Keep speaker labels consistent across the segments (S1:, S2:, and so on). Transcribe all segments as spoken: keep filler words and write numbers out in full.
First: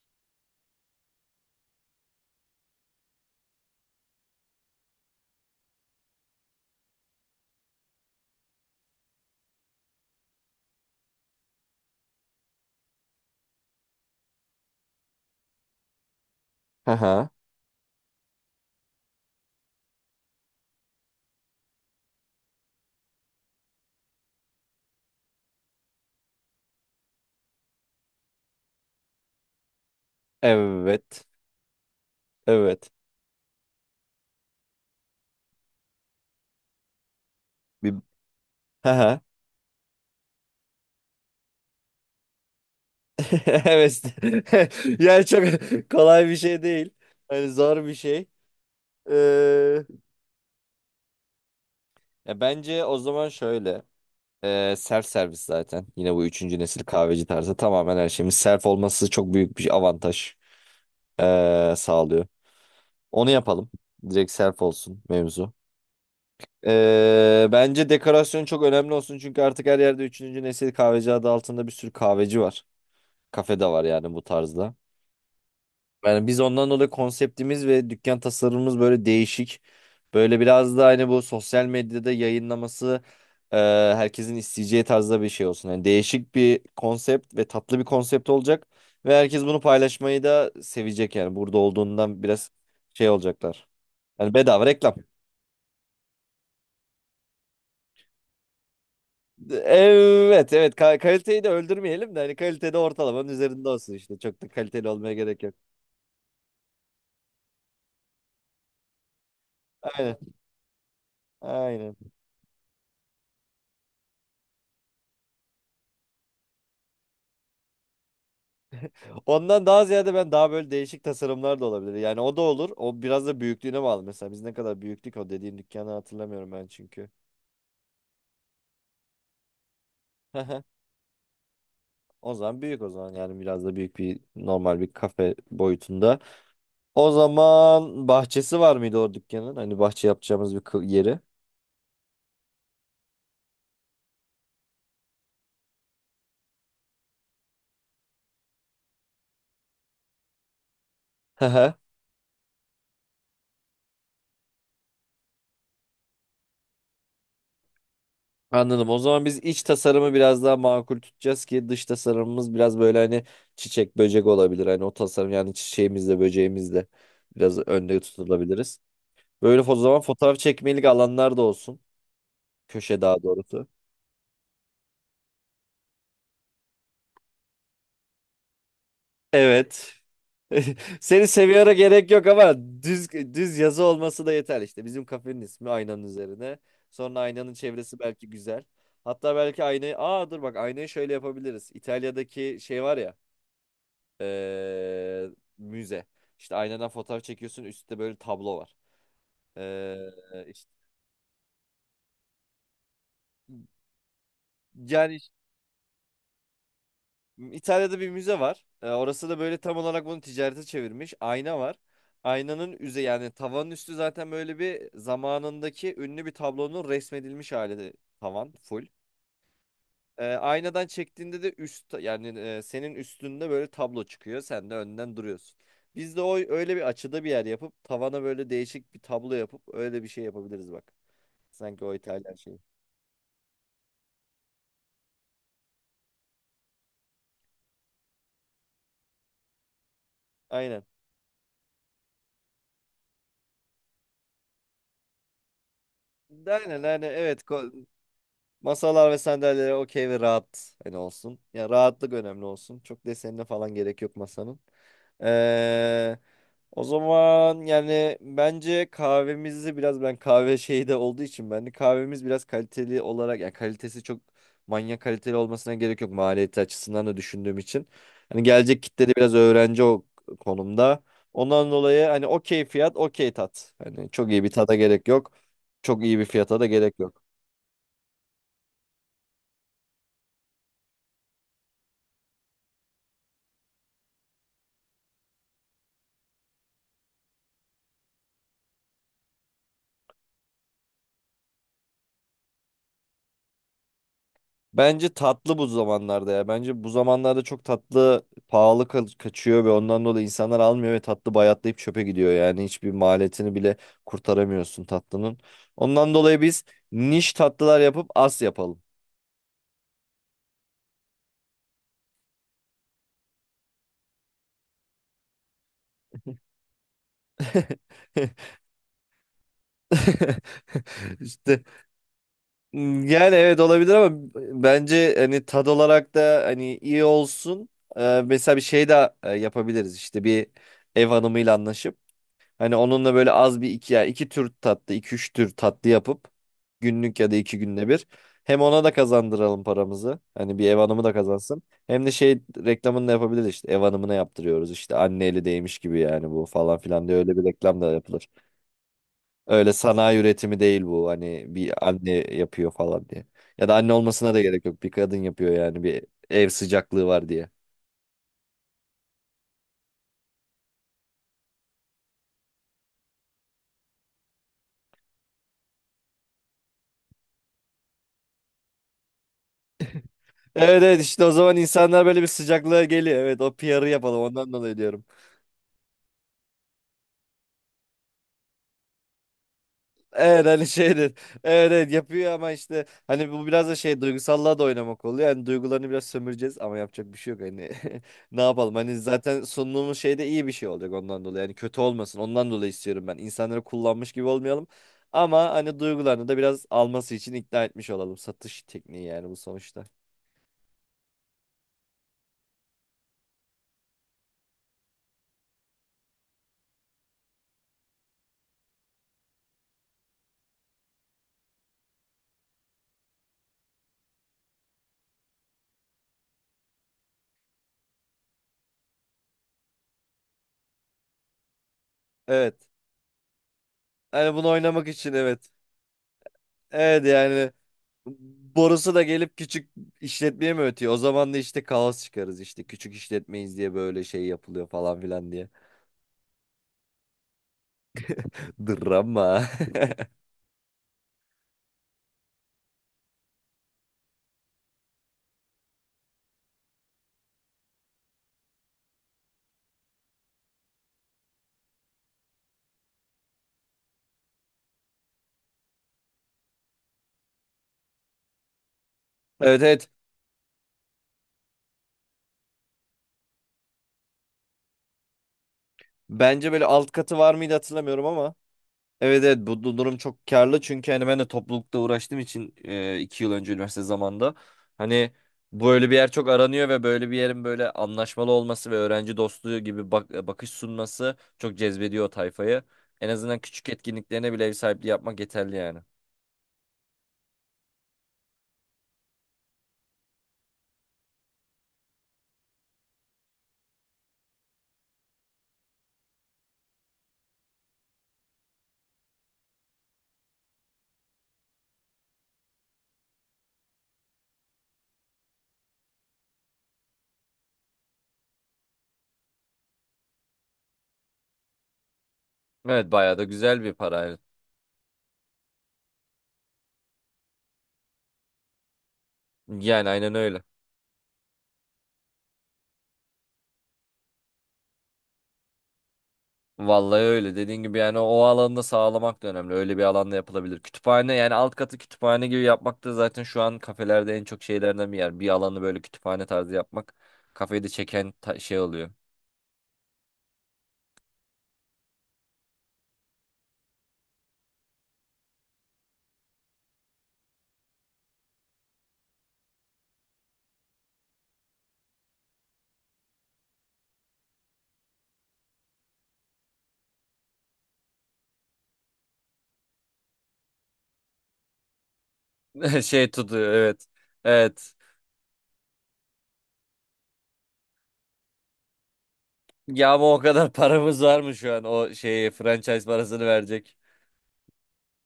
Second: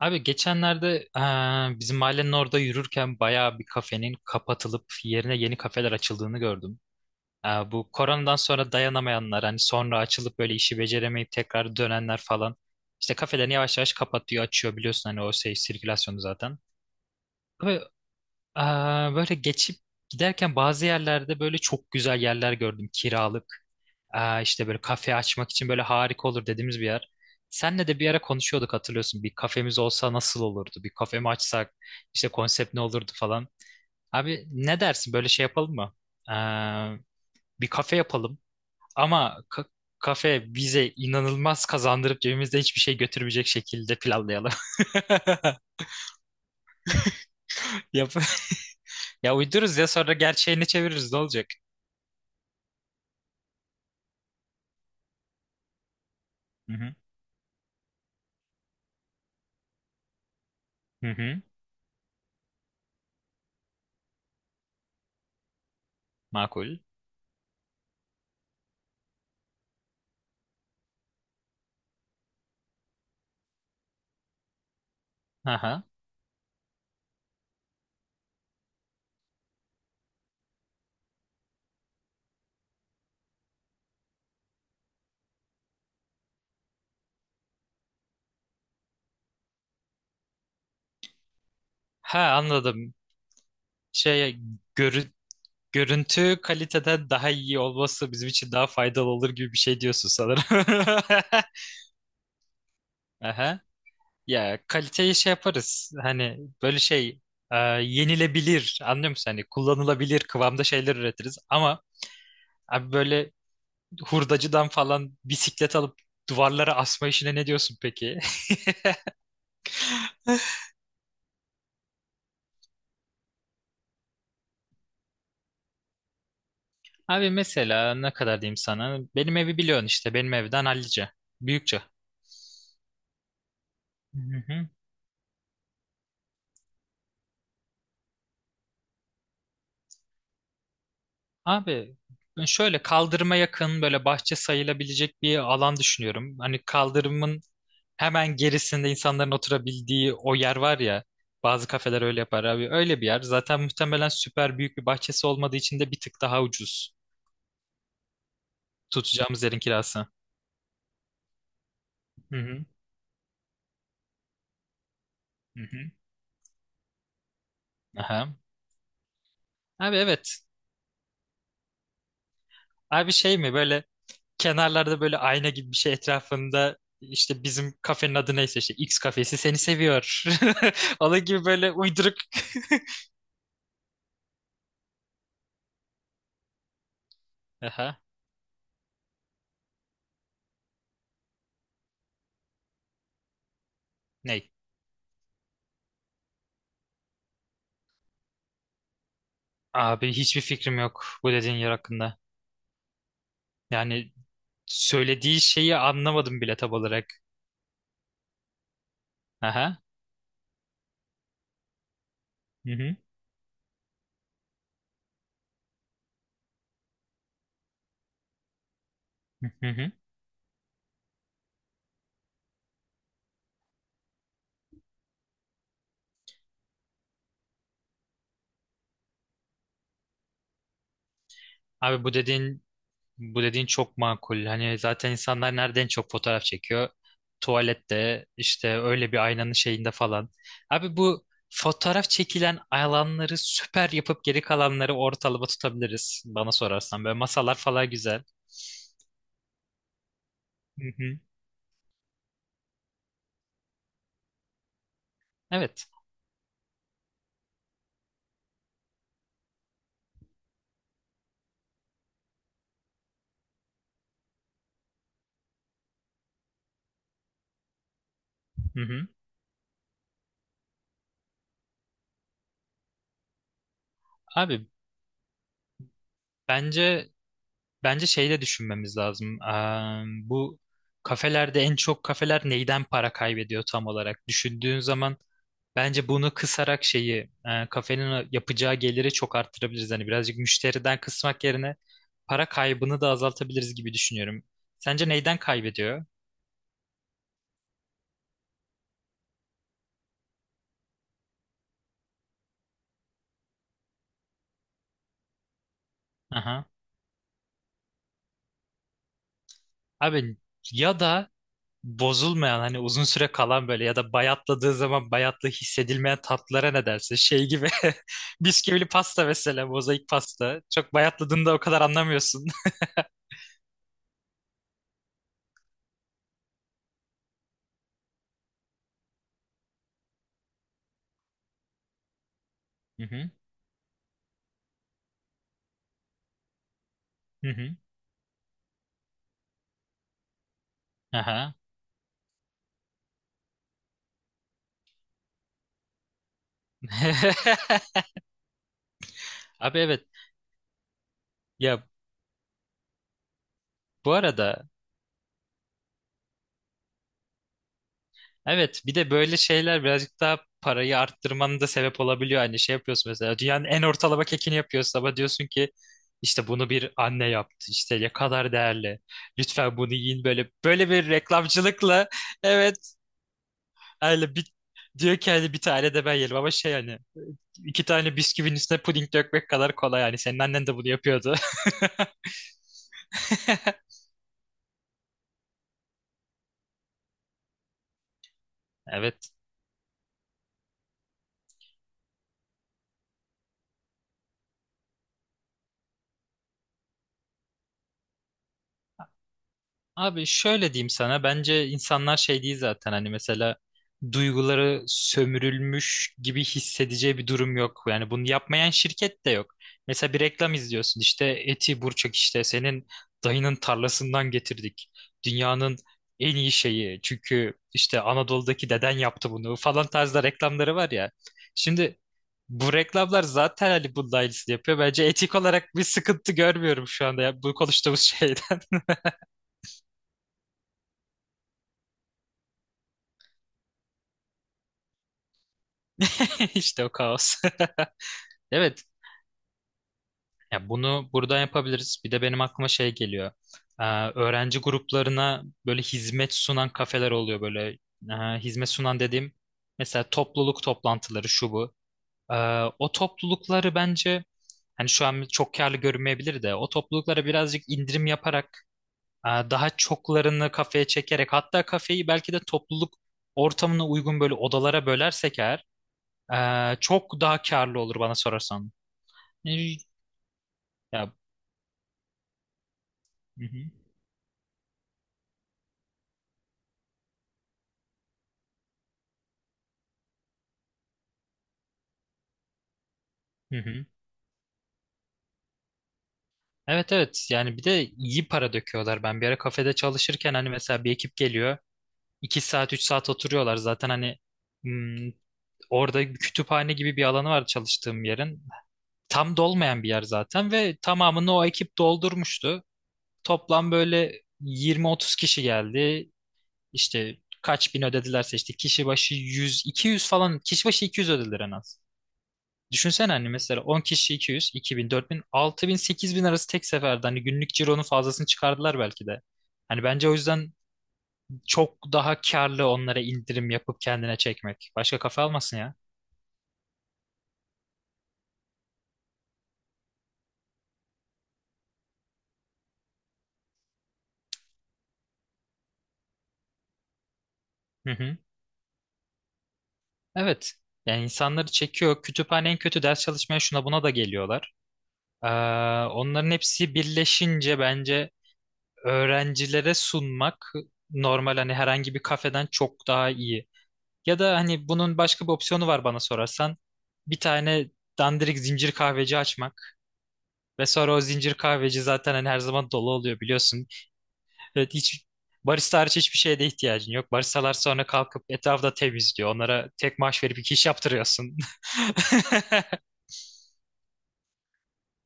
S1: Abi, geçenlerde eee, bizim mahallenin orada yürürken bayağı bir kafenin kapatılıp yerine yeni kafeler açıldığını gördüm. Eee, bu koronadan sonra dayanamayanlar, hani sonra açılıp böyle işi beceremeyip tekrar dönenler falan, işte kafelerini yavaş yavaş kapatıyor, açıyor, biliyorsun hani o şey sirkülasyonu zaten.
S2: Haha.
S1: Ve Aa, böyle geçip giderken bazı yerlerde böyle çok güzel yerler gördüm, kiralık. Aa, işte böyle kafe açmak için böyle harika olur dediğimiz bir yer. Senle de bir ara konuşuyorduk, hatırlıyorsun. Bir kafemiz olsa nasıl olurdu? Bir kafe
S2: Evet.
S1: mi açsak? İşte konsept ne
S2: Evet.
S1: olurdu falan. Abi, ne dersin böyle şey yapalım mı? Aa, Bir
S2: Bir...
S1: kafe yapalım
S2: Haha.
S1: ama ka- kafe bize inanılmaz kazandırıp cebimizde hiçbir şey götürmeyecek şekilde
S2: Evet.
S1: planlayalım.
S2: Yani çok kolay bir şey değil. Hani zor bir
S1: Yap
S2: şey.
S1: ya uydururuz
S2: Ee,
S1: ya sonra gerçeğini çeviririz, ne olacak?
S2: Ya bence o zaman şöyle. Ee, self servis zaten. Yine bu üçüncü nesil kahveci tarzı tamamen her şeyimiz self olması çok büyük bir avantaj
S1: Hı hı.
S2: ee, sağlıyor. Onu yapalım. Direkt self olsun mevzu.
S1: Makul.
S2: Ee, bence dekorasyon çok önemli olsun çünkü artık her yerde üçüncü nesil kahveci adı altında bir sürü kahveci var. Kafe de var yani bu tarzda.
S1: Aha.
S2: Yani biz ondan dolayı konseptimiz ve dükkan tasarımımız böyle değişik. Böyle biraz da hani bu sosyal medyada yayınlaması e, herkesin isteyeceği tarzda bir şey olsun. Yani değişik bir konsept ve tatlı bir konsept olacak. Ve herkes bunu paylaşmayı da sevecek yani. Burada
S1: Ha,
S2: olduğundan biraz
S1: anladım.
S2: şey olacaklar. Yani
S1: Şey
S2: bedava reklam.
S1: görü- Görüntü kaliteden daha iyi olması bizim için daha faydalı olur gibi bir şey diyorsun sanırım.
S2: Evet, evet, Ka- kaliteyi de öldürmeyelim de hani kalitede ortalamanın
S1: Aha.
S2: üzerinde olsun işte. Çok da
S1: Ya
S2: kaliteli olmaya
S1: kaliteyi şey
S2: gerek yok.
S1: yaparız. Hani böyle şey e, yenilebilir, anlıyor musun? Hani
S2: Aynen,
S1: kullanılabilir kıvamda şeyler üretiriz. Ama
S2: aynen.
S1: abi, böyle hurdacıdan falan bisiklet alıp duvarlara asma işine ne diyorsun peki?
S2: Ondan daha ziyade ben daha böyle değişik tasarımlar da olabilir. Yani o da olur. O biraz da büyüklüğüne bağlı. Mesela biz ne kadar büyüklük o dediğin dükkanı hatırlamıyorum ben çünkü.
S1: Abi, mesela ne kadar diyeyim sana? Benim evi biliyorsun işte. Benim evden hallice. Büyükçe.
S2: O zaman büyük o zaman yani biraz da büyük
S1: Hı
S2: bir
S1: hı.
S2: normal bir kafe boyutunda. O zaman bahçesi var mıydı o dükkanın? Hani bahçe yapacağımız bir kı- yeri.
S1: Abi, ben şöyle kaldırıma yakın böyle bahçe sayılabilecek bir alan düşünüyorum. Hani kaldırımın hemen gerisinde insanların oturabildiği o yer var ya. Bazı kafeler öyle yapar abi. Öyle bir yer. Zaten muhtemelen süper büyük bir bahçesi olmadığı için de bir tık daha ucuz.
S2: Anladım. O zaman biz
S1: Tutacağımız yerin
S2: iç
S1: kirası.
S2: tasarımı biraz daha makul tutacağız ki dış
S1: Hı
S2: tasarımımız
S1: hı.
S2: biraz böyle hani çiçek böcek olabilir. Hani o tasarım yani
S1: Hı hı.
S2: çiçeğimizle böceğimizle biraz önde
S1: Aha.
S2: tutulabiliriz. Böyle o
S1: Abi,
S2: zaman fotoğraf
S1: evet.
S2: çekmelik alanlar da olsun. Köşe
S1: Abi,
S2: daha
S1: şey mi
S2: doğrusu.
S1: böyle kenarlarda böyle ayna gibi bir şey etrafında, işte bizim kafenin adı neyse, işte X kafesi seni
S2: Evet.
S1: seviyor. Onun
S2: Seni
S1: gibi böyle
S2: seviyora gerek
S1: uyduruk.
S2: yok ama düz düz yazı olması da yeter işte. Bizim kafenin ismi aynanın üzerine. Sonra aynanın
S1: Aha.
S2: çevresi belki güzel. Hatta belki aynayı... Aa dur bak aynayı şöyle yapabiliriz. İtalya'daki şey var ya.
S1: Ney?
S2: eee, Müze. İşte aynadan fotoğraf çekiyorsun üstte böyle tablo var. Eee,
S1: Abi, hiçbir
S2: işte,
S1: fikrim yok bu dediğin yer hakkında. Yani
S2: Yani
S1: söylediği şeyi anlamadım bile tam olarak.
S2: İtalya'da bir müze var. E, orası da böyle tam
S1: Aha.
S2: olarak bunu ticarete çevirmiş. Ayna var. Aynanın
S1: Hı hı.
S2: üze yani tavanın üstü zaten böyle bir zamanındaki ünlü bir tablonun resmedilmiş hali tavan full.
S1: Hı hı.
S2: E, aynadan çektiğinde de üst yani e, senin üstünde böyle tablo çıkıyor. Sen de önden duruyorsun. Biz de o öyle bir açıda bir yer yapıp tavana böyle değişik bir tablo yapıp öyle bir şey yapabiliriz bak. Sanki o
S1: Abi, bu
S2: İtalyan şeyi.
S1: dediğin bu dediğin çok makul. Hani zaten insanlar nereden çok fotoğraf çekiyor? Tuvalette işte öyle bir aynanın şeyinde falan.
S2: Aynen.
S1: Abi, bu fotoğraf çekilen alanları süper yapıp geri kalanları ortalama tutabiliriz bana
S2: Aynen, aynen,
S1: sorarsan. Böyle
S2: evet.
S1: masalar
S2: Ko-
S1: falan güzel.
S2: Masalar ve sandalyeler okey ve rahat
S1: Hı
S2: hani
S1: hı.
S2: olsun. Ya rahatlık önemli olsun. Çok desenine falan gerek yok masanın.
S1: Evet.
S2: Ee, O zaman yani bence kahvemizi biraz ben kahve şeyi de olduğu için ben de kahvemiz biraz kaliteli olarak yani kalitesi çok manyak kaliteli olmasına gerek yok maliyeti açısından da düşündüğüm için. Hani
S1: Hı
S2: gelecek
S1: hı.
S2: kitle de biraz öğrenci o konumda. Ondan dolayı hani okey fiyat okey tat. Hani çok iyi bir
S1: Abi,
S2: tada gerek yok. Çok iyi bir fiyata da gerek
S1: bence
S2: yok.
S1: Bence şey de düşünmemiz lazım. Eee, bu kafelerde en çok kafeler neyden para kaybediyor tam olarak? Düşündüğün zaman bence bunu kısarak şeyi eee, kafenin yapacağı geliri çok arttırabiliriz. Hani birazcık müşteriden kısmak yerine para kaybını da azaltabiliriz gibi düşünüyorum.
S2: Bence
S1: Sence neyden
S2: tatlı bu
S1: kaybediyor?
S2: zamanlarda ya. Bence bu zamanlarda çok tatlı pahalı ka- kaçıyor ve ondan dolayı insanlar almıyor ve tatlı bayatlayıp çöpe gidiyor. Yani hiçbir maliyetini bile kurtaramıyorsun tatlının. Ondan dolayı biz
S1: Aha.
S2: niş tatlılar yapıp as yapalım.
S1: Abi, ya da bozulmayan, hani uzun süre kalan, böyle ya da bayatladığı zaman bayatlı hissedilmeyen tatlılara ne dersin? Şey gibi bisküvili pasta, mesela mozaik pasta. Çok bayatladığında o
S2: İşte
S1: kadar anlamıyorsun.
S2: yani evet olabilir ama bence hani tad olarak da hani iyi olsun. Ee, mesela bir şey de e, yapabiliriz işte bir ev hanımıyla anlaşıp. Hani
S1: Hı
S2: onunla
S1: hı.
S2: böyle az bir iki ya iki tür tatlı, iki üç tür tatlı yapıp günlük ya da
S1: Hı
S2: iki
S1: hı.
S2: günde bir. Hem ona da kazandıralım paramızı. Hani bir ev hanımı da
S1: Aha.
S2: kazansın. Hem de şey reklamını da yapabiliriz işte. Ev hanımına yaptırıyoruz işte. Anne eli değmiş gibi yani bu falan filan diye öyle bir reklam da yapılır. Öyle
S1: Abi, evet.
S2: sanayi üretimi değil bu. Hani
S1: Ya
S2: bir anne yapıyor falan diye. Ya da anne
S1: bu
S2: olmasına da gerek
S1: arada,
S2: yok. Bir kadın yapıyor yani bir ev sıcaklığı var diye.
S1: evet, bir de böyle şeyler birazcık daha parayı arttırmanın da sebep olabiliyor. Hani şey yapıyorsun mesela, dünyanın en ortalama kekini yapıyorsun ama diyorsun ki işte bunu bir anne yaptı. İşte ne kadar değerli. Lütfen bunu yiyin, böyle
S2: Evet,
S1: böyle
S2: evet,
S1: bir
S2: işte o zaman insanlar
S1: reklamcılıkla.
S2: böyle bir sıcaklığa
S1: Evet.
S2: geliyor. Evet, o P R'ı yapalım
S1: Öyle
S2: ondan
S1: bir
S2: dolayı diyorum.
S1: diyor ki hani bir tane de ben yerim ama şey, hani iki tane bisküvinin üstüne puding dökmek kadar kolay yani. Senin
S2: Evet hani
S1: annen de bunu
S2: şeydir.
S1: yapıyordu.
S2: Evet, evet, yapıyor ama işte hani bu biraz da şey duygusallığa da oynamak oluyor. Yani duygularını biraz sömüreceğiz ama yapacak bir şey yok hani. Ne yapalım hani
S1: Evet.
S2: zaten sunduğumuz şey de iyi bir şey olacak ondan dolayı. Yani kötü olmasın ondan dolayı istiyorum ben. İnsanları kullanmış gibi olmayalım. Ama hani duygularını da biraz alması için ikna etmiş olalım. Satış tekniği yani bu sonuçta.
S1: Abi, şöyle diyeyim sana, bence insanlar şey değil zaten hani, mesela duyguları sömürülmüş gibi hissedeceği bir durum yok. Yani bunu yapmayan şirket de yok. Mesela bir reklam izliyorsun, işte Eti Burçak, işte senin dayının tarlasından getirdik. Dünyanın en iyi şeyi çünkü işte Anadolu'daki deden yaptı bunu falan tarzda reklamları var ya. Şimdi
S2: Evet.
S1: bu reklamlar zaten hani bunun
S2: Hani bunu
S1: aynısını yapıyor.
S2: oynamak
S1: Bence
S2: için
S1: etik
S2: evet.
S1: olarak bir sıkıntı görmüyorum
S2: Evet
S1: şu anda ya,
S2: yani
S1: bu konuştuğumuz şeyden.
S2: Borusu da gelip küçük işletmeye mi ötüyor? O zaman da işte kaos çıkarız işte. Küçük işletmeyiz diye böyle şey yapılıyor falan filan diye.
S1: İşte o kaos. Evet,
S2: Drama.
S1: ya bunu burada yapabiliriz. Bir de benim aklıma şey geliyor. Ee, Öğrenci gruplarına böyle hizmet sunan kafeler oluyor böyle. Ee, hizmet sunan dediğim, mesela topluluk toplantıları şu bu. Ee, O toplulukları bence, hani şu an çok karlı görünmeyebilir de, o topluluklara birazcık indirim yaparak, e,
S2: Evet,
S1: daha
S2: evet.
S1: çoklarını kafeye çekerek, hatta kafeyi belki de topluluk ortamına uygun böyle odalara bölersek eğer,
S2: Bence böyle
S1: e,
S2: alt katı
S1: çok
S2: var
S1: daha
S2: mıydı
S1: karlı olur
S2: hatırlamıyorum
S1: bana
S2: ama.
S1: sorarsan.
S2: Evet, evet, bu
S1: Ee,
S2: du- durum çok karlı çünkü hani
S1: Ya,
S2: ben de toplulukta uğraştığım için e, iki yıl
S1: hı
S2: önce
S1: hı.
S2: üniversite zamanında hani böyle bir yer çok aranıyor ve böyle bir yerin böyle anlaşmalı olması ve öğrenci dostluğu gibi bak e, bakış sunması çok cezbediyor o tayfayı. En azından
S1: Hı
S2: küçük
S1: hı.
S2: etkinliklerine bile ev sahipliği yapmak yeterli yani.
S1: Evet, evet, yani bir de iyi para döküyorlar. Ben bir ara kafede çalışırken hani mesela bir ekip geliyor. iki saat, üç saat oturuyorlar zaten hani hmm, orada bir kütüphane gibi bir alanı var çalıştığım yerin. Tam dolmayan bir yer zaten ve tamamını o ekip doldurmuştu. Toplam böyle yirmi otuz kişi geldi. İşte kaç bin ödedilerse, işte kişi başı yüz iki yüz falan, kişi başı iki yüz ödediler en az.
S2: Evet,
S1: Düşünsene,
S2: bayağı da
S1: hani mesela
S2: güzel bir
S1: on
S2: para.
S1: kişi
S2: Evet.
S1: iki yüz, iki bin, dört bin, altı bin, sekiz bin arası tek seferde, hani günlük cironun fazlasını çıkardılar belki de. Hani
S2: Yani
S1: bence o
S2: aynen öyle.
S1: yüzden çok daha karlı onlara indirim yapıp kendine çekmek. Başka kafa almasın ya.
S2: Vallahi öyle. Dediğin gibi yani o alanda sağlamak da önemli. Öyle bir alanda yapılabilir. Kütüphane yani alt katı kütüphane gibi yapmak da zaten şu an kafelerde en çok şeylerden bir yer. Bir alanı böyle kütüphane tarzı yapmak kafeyi de
S1: Hı
S2: çeken
S1: hı.
S2: ta- şey oluyor.
S1: Evet. Yani insanları çekiyor. Kütüphane en kötü ders çalışmaya, şuna buna da geliyorlar. Ee, Onların hepsi birleşince bence öğrencilere sunmak, normal hani herhangi bir kafeden çok daha iyi. Ya da hani bunun başka bir opsiyonu var bana sorarsan. Bir tane dandirik zincir kahveci açmak. Ve sonra o zincir kahveci zaten hani her zaman dolu
S2: Şey
S1: oluyor
S2: tutuyor
S1: biliyorsun.
S2: evet. Evet.
S1: Evet, hiç barista hariç hiçbir şeye de ihtiyacın yok. Baristalar sonra kalkıp etrafta temizliyor. Onlara
S2: Ya
S1: tek
S2: ama o
S1: maaş verip
S2: kadar
S1: iki iş
S2: paramız var mı
S1: yaptırıyorsun.
S2: şu an o şeye franchise parasını verecek?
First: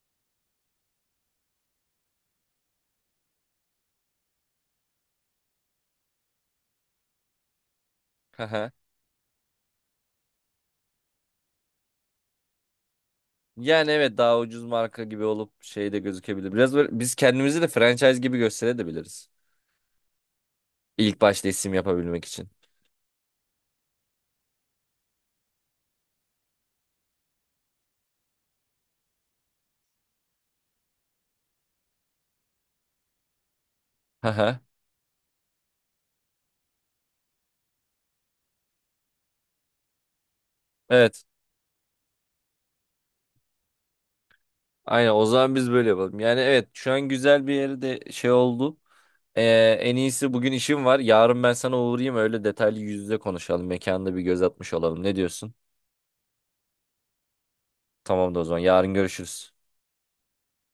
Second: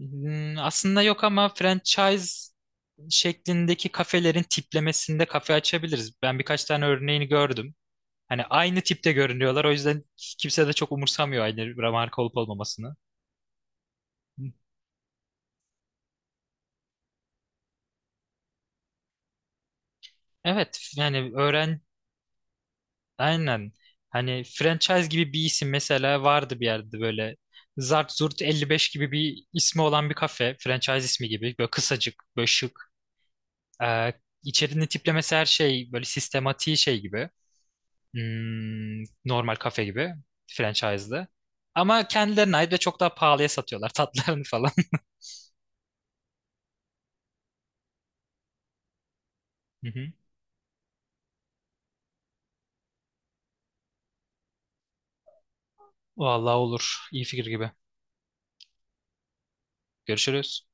S1: Hmm, Aslında yok ama franchise şeklindeki kafelerin tiplemesinde kafe açabiliriz. Ben birkaç tane örneğini gördüm. Hani
S2: Haha.
S1: aynı tipte görünüyorlar. O yüzden kimse de çok umursamıyor aynı marka olup olmamasını.
S2: Yani evet daha ucuz marka gibi olup şey de gözükebilir. Biraz böyle biz kendimizi de franchise gibi gösterebiliriz.
S1: Evet
S2: İlk
S1: yani
S2: başta isim
S1: öğren
S2: yapabilmek için.
S1: aynen, hani franchise gibi bir isim mesela vardı bir yerde, böyle Zart Zurt elli beş gibi bir ismi olan bir kafe, franchise ismi gibi böyle kısacık, böyle şık, ee,
S2: Haha.
S1: içerinin tiplemesi her şey böyle sistematiği şey gibi, hmm, normal kafe gibi,
S2: Evet.
S1: franchise'da ama kendilerine ait ve çok daha pahalıya satıyorlar tatlarını falan.
S2: Aynen o zaman biz böyle yapalım. Yani evet şu an güzel bir yere de şey oldu. Ee,
S1: Hı
S2: En
S1: hı.
S2: iyisi bugün işim var. Yarın ben sana uğrayayım öyle detaylı yüz yüze konuşalım. Mekanda bir göz atmış olalım. Ne diyorsun?
S1: Vallahi olur, iyi fikir gibi.
S2: Tamam da o zaman yarın görüşürüz.
S1: Görüşürüz.